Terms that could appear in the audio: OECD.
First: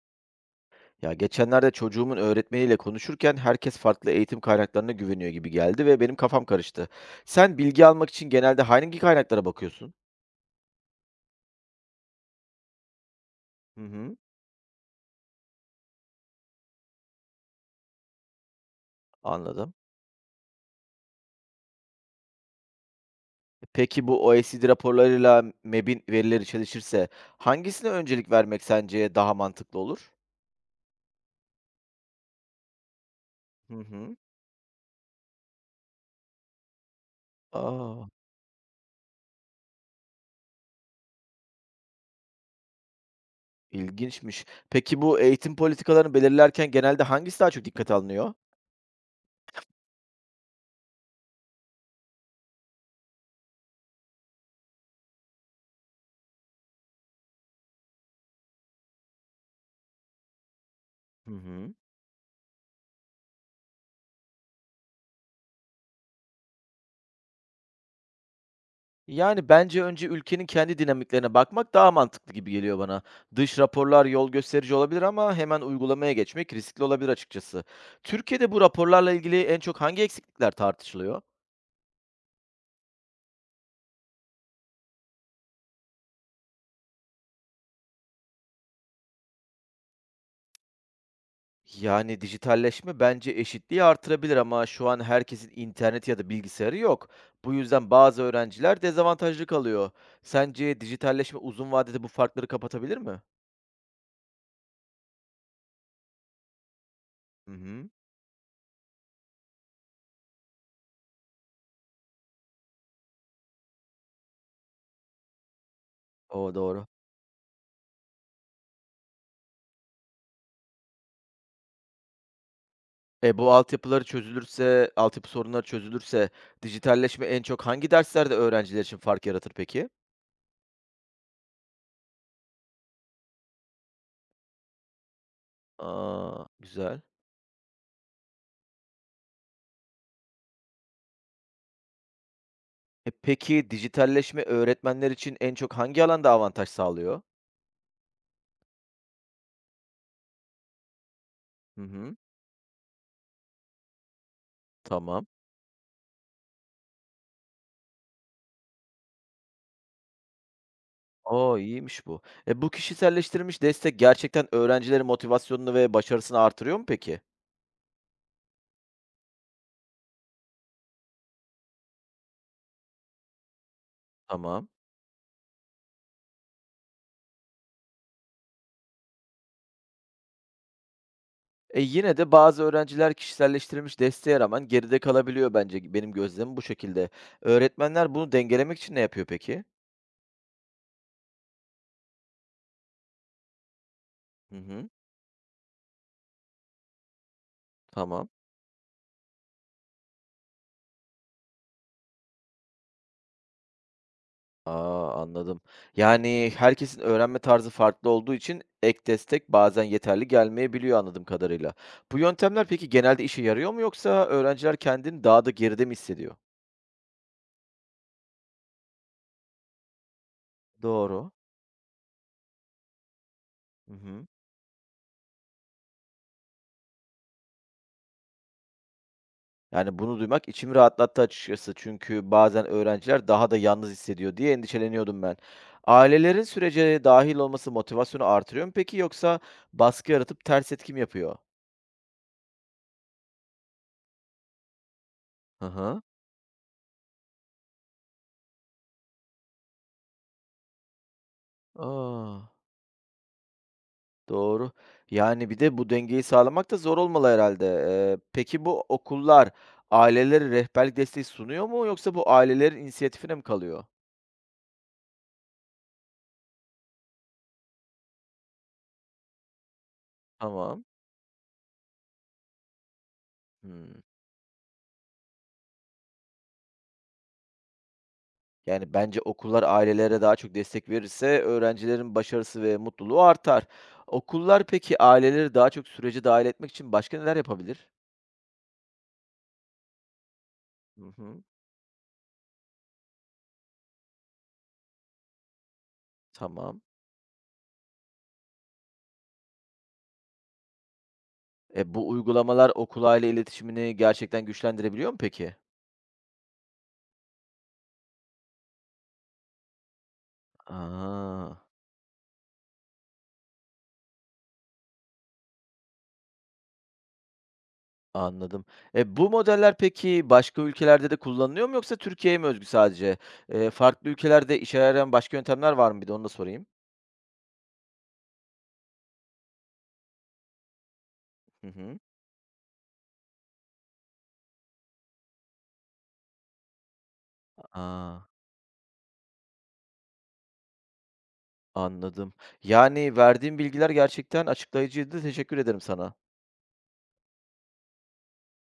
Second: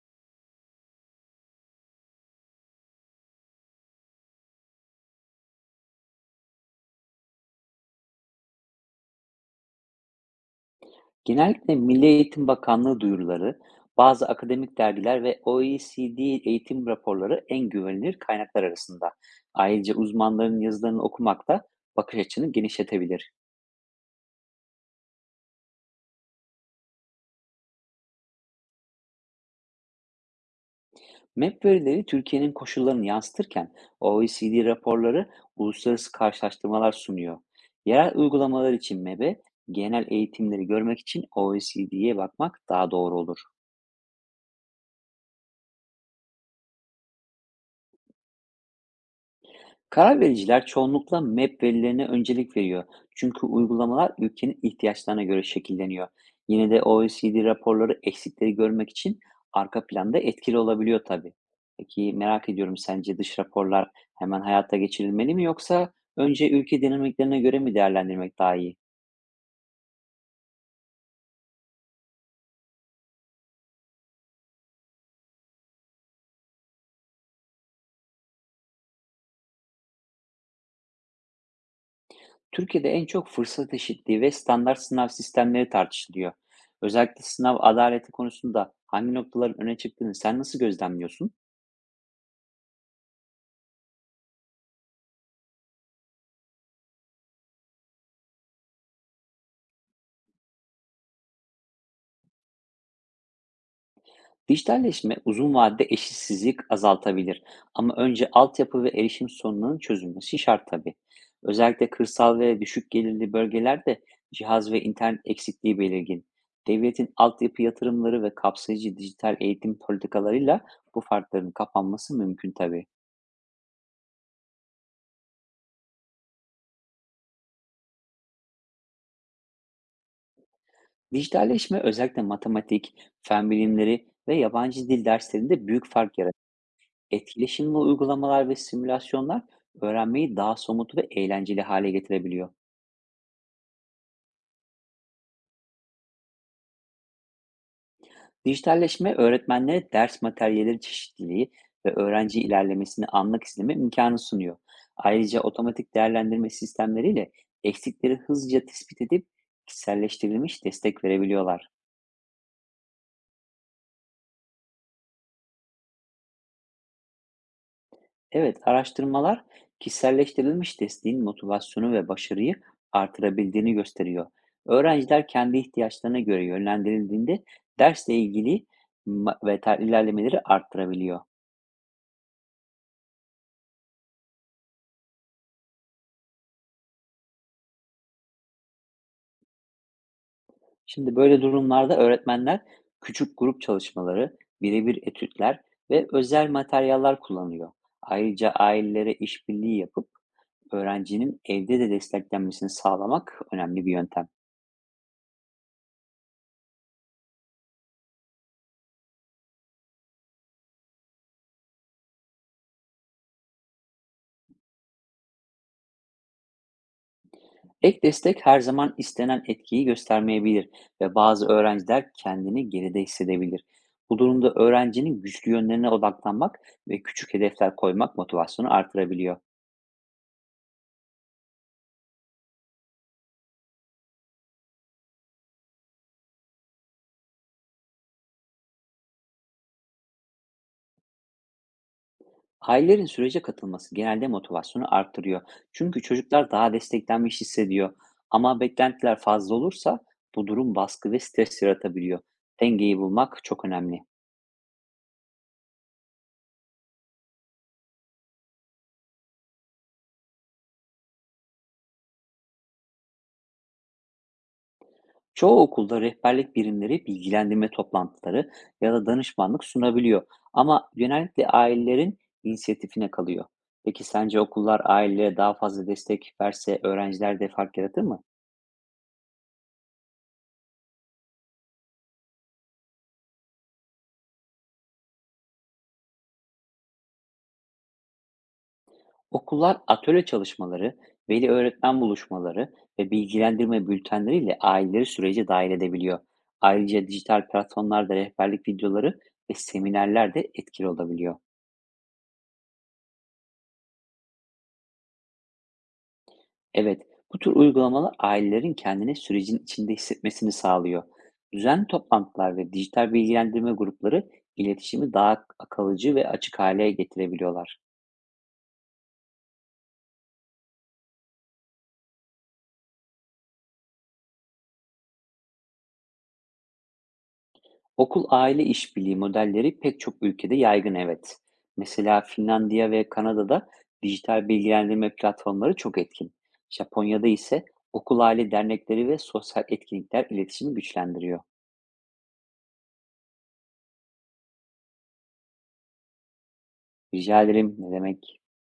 Ya geçenlerde çocuğumun öğretmeniyle konuşurken herkes farklı eğitim kaynaklarına güveniyor gibi geldi ve benim kafam karıştı. Sen bilgi almak için genelde hangi kaynaklara bakıyorsun? Genellikle Milli Eğitim Bakanlığı duyuruları, Hı hı. bazı akademik dergiler ve OECD eğitim raporları en güvenilir kaynaklar arasında. Anladım. Ayrıca uzmanların yazılarını okumak da bakış açını genişletebilir. Peki bu OECD raporlarıyla MEB'in verileri çalışırsa hangisine öncelik vermek sence daha mantıklı olur? MEP verileri Türkiye'nin koşullarını yansıtırken Hı hı. OECD raporları uluslararası karşılaştırmalar sunuyor. Aa, Yerel uygulamalar için MEB'e genel eğitimleri görmek için OECD'ye bakmak daha doğru olur. ilginçmiş. Peki bu eğitim politikalarını belirlerken genelde hangisi daha çok dikkate alınıyor? Karar vericiler çoğunlukla map verilerine öncelik veriyor. Çünkü uygulamalar ülkenin ihtiyaçlarına göre şekilleniyor. Yine de OECD raporları eksikleri görmek için arka planda etkili olabiliyor Hı tabii. hı. Peki merak ediyorum, sence dış raporlar hemen hayata geçirilmeli mi yoksa önce ülke dinamiklerine göre mi değerlendirmek daha iyi? Yani, bence önce ülkenin kendi dinamiklerine bakmak daha mantıklı gibi geliyor bana. Dış raporlar yol gösterici olabilir ama hemen uygulamaya geçmek riskli olabilir açıkçası. Türkiye'de bu raporlarla ilgili en çok hangi eksiklikler tartışılıyor? Türkiye'de en çok fırsat eşitliği ve standart sınav sistemleri tartışılıyor. Özellikle sınav adaleti konusunda hangi noktaların öne çıktığını sen nasıl gözlemliyorsun? Yani, dijitalleşme bence eşitliği artırabilir ama şu an herkesin interneti ya da bilgisayarı yok. Bu yüzden bazı öğrenciler dezavantajlı kalıyor. Sence dijitalleşme uzun vadede bu farkları kapatabilir mi? Dijitalleşme uzun vadede eşitsizlik azaltabilir Hı hı. ama önce altyapı ve erişim sorunlarının çözülmesi şart tabii. Özellikle kırsal ve düşük gelirli bölgelerde cihaz ve internet eksikliği belirgin. O, doğru. Devletin altyapı yatırımları ve kapsayıcı dijital eğitim politikalarıyla bu farkların kapanması mümkün tabii. Bu altyapıları çözülürse, altyapı sorunları çözülürse dijitalleşme en çok hangi derslerde öğrenciler için fark yaratır peki? Dijitalleşme özellikle matematik, fen bilimleri ve yabancı dil derslerinde büyük fark yaratır. A, güzel. Etkileşimli uygulamalar ve simülasyonlar öğrenmeyi daha somut ve eğlenceli hale getirebiliyor. Peki dijitalleşme öğretmenler için en çok hangi alanda avantaj sağlıyor? Dijitalleşme öğretmenlere ders materyalleri çeşitliliği Hı ve hı, öğrenci ilerlemesini anlık izleme imkanı sunuyor. tamam. Ayrıca otomatik değerlendirme sistemleriyle eksikleri hızlıca tespit edip kişiselleştirilmiş destek O, verebiliyorlar. iyiymiş bu. Bu kişiselleştirilmiş destek gerçekten öğrencilerin motivasyonunu ve başarısını artırıyor mu peki? Evet, araştırmalar kişiselleştirilmiş desteğin motivasyonu ve başarıyı artırabildiğini gösteriyor. Tamam. Öğrenciler kendi ihtiyaçlarına göre yönlendirildiğinde dersle ilgili ilerlemeleri arttırabiliyor. Yine de bazı öğrenciler kişiselleştirilmiş desteğe rağmen geride kalabiliyor bence. Benim gözlemim bu şekilde. Öğretmenler bunu dengelemek için ne yapıyor peki? Şimdi böyle durumlarda öğretmenler küçük grup çalışmaları, Hı hı. birebir etütler ve özel materyaller kullanıyor. Tamam. Ayrıca ailelere işbirliği yapıp öğrencinin evde de desteklenmesini sağlamak önemli bir yöntem. A, anladım. Yani, herkesin öğrenme tarzı farklı olduğu için ek destek bazen yeterli gelmeyebiliyor anladığım kadarıyla. Bu yöntemler peki genelde işe yarıyor mu yoksa öğrenciler kendini daha da geride mi hissediyor? Ek destek her zaman istenen etkiyi göstermeyebilir ve Doğru. bazı öğrenciler kendini geride hissedebilir. Hı Bu hı. durumda öğrencinin güçlü yönlerine odaklanmak ve küçük hedefler koymak motivasyonu artırabiliyor. Yani, bunu duymak içimi rahatlattı açıkçası. Çünkü bazen öğrenciler daha da yalnız hissediyor diye endişeleniyordum ben. Ailelerin sürece dahil olması motivasyonu artırıyor mu peki yoksa baskı yaratıp ters etki mi yapıyor? Ailelerin sürece katılması genelde motivasyonu arttırıyor. Hı hı. Çünkü çocuklar daha desteklenmiş hissediyor. Ama beklentiler fazla olursa bu durum baskı ve stres yaratabiliyor. A! Dengeyi bulmak çok önemli. Doğru. Yani, bir de bu dengeyi sağlamak da zor olmalı herhalde. Peki bu okullar ailelere rehberlik desteği sunuyor mu yoksa bu ailelerin inisiyatifine mi kalıyor? Çoğu okulda rehberlik birimleri bilgilendirme toplantıları ya da danışmanlık sunabiliyor. Tamam. Ama genellikle ailelerin inisiyatifine kalıyor. Hımm. Peki sence okullar ailelere daha fazla destek verse öğrencilerde fark yaratır mı? Yani, bence okullar ailelere daha çok destek verirse öğrencilerin başarısı ve mutluluğu artar. Okullar peki aileleri daha çok sürece dahil etmek için başka neler yapabilir? Okullar atölye çalışmaları, Hı hı. veli öğretmen buluşmaları ve bilgilendirme bültenleriyle aileleri sürece dahil edebiliyor. Tamam. Ayrıca dijital platformlarda rehberlik videoları ve seminerler de etkili olabiliyor. Bu uygulamalar okul aile iletişimini gerçekten güçlendirebiliyor mu peki? Evet, bu tür uygulamalar ailelerin kendini sürecin içinde hissetmesini sağlıyor. Aa. Düzenli toplantılar ve dijital bilgilendirme grupları iletişimi daha kalıcı ve açık hale getirebiliyorlar. Anladım. Bu modeller peki başka ülkelerde de kullanılıyor mu yoksa Türkiye'ye mi özgü sadece? Farklı ülkelerde işe yarayan başka yöntemler var mı? Bir de onu da sorayım. Okul aile işbirliği modelleri pek çok ülkede yaygın, evet. Hı hı. Mesela Finlandiya ve Kanada'da dijital bilgilendirme platformları çok etkin. Japonya'da ise okul A! aile dernekleri ve sosyal etkinlikler iletişimi güçlendiriyor. Anladım. Yani verdiğim bilgiler gerçekten açıklayıcıydı. Teşekkür ederim sana. Rica ederim, ne demek?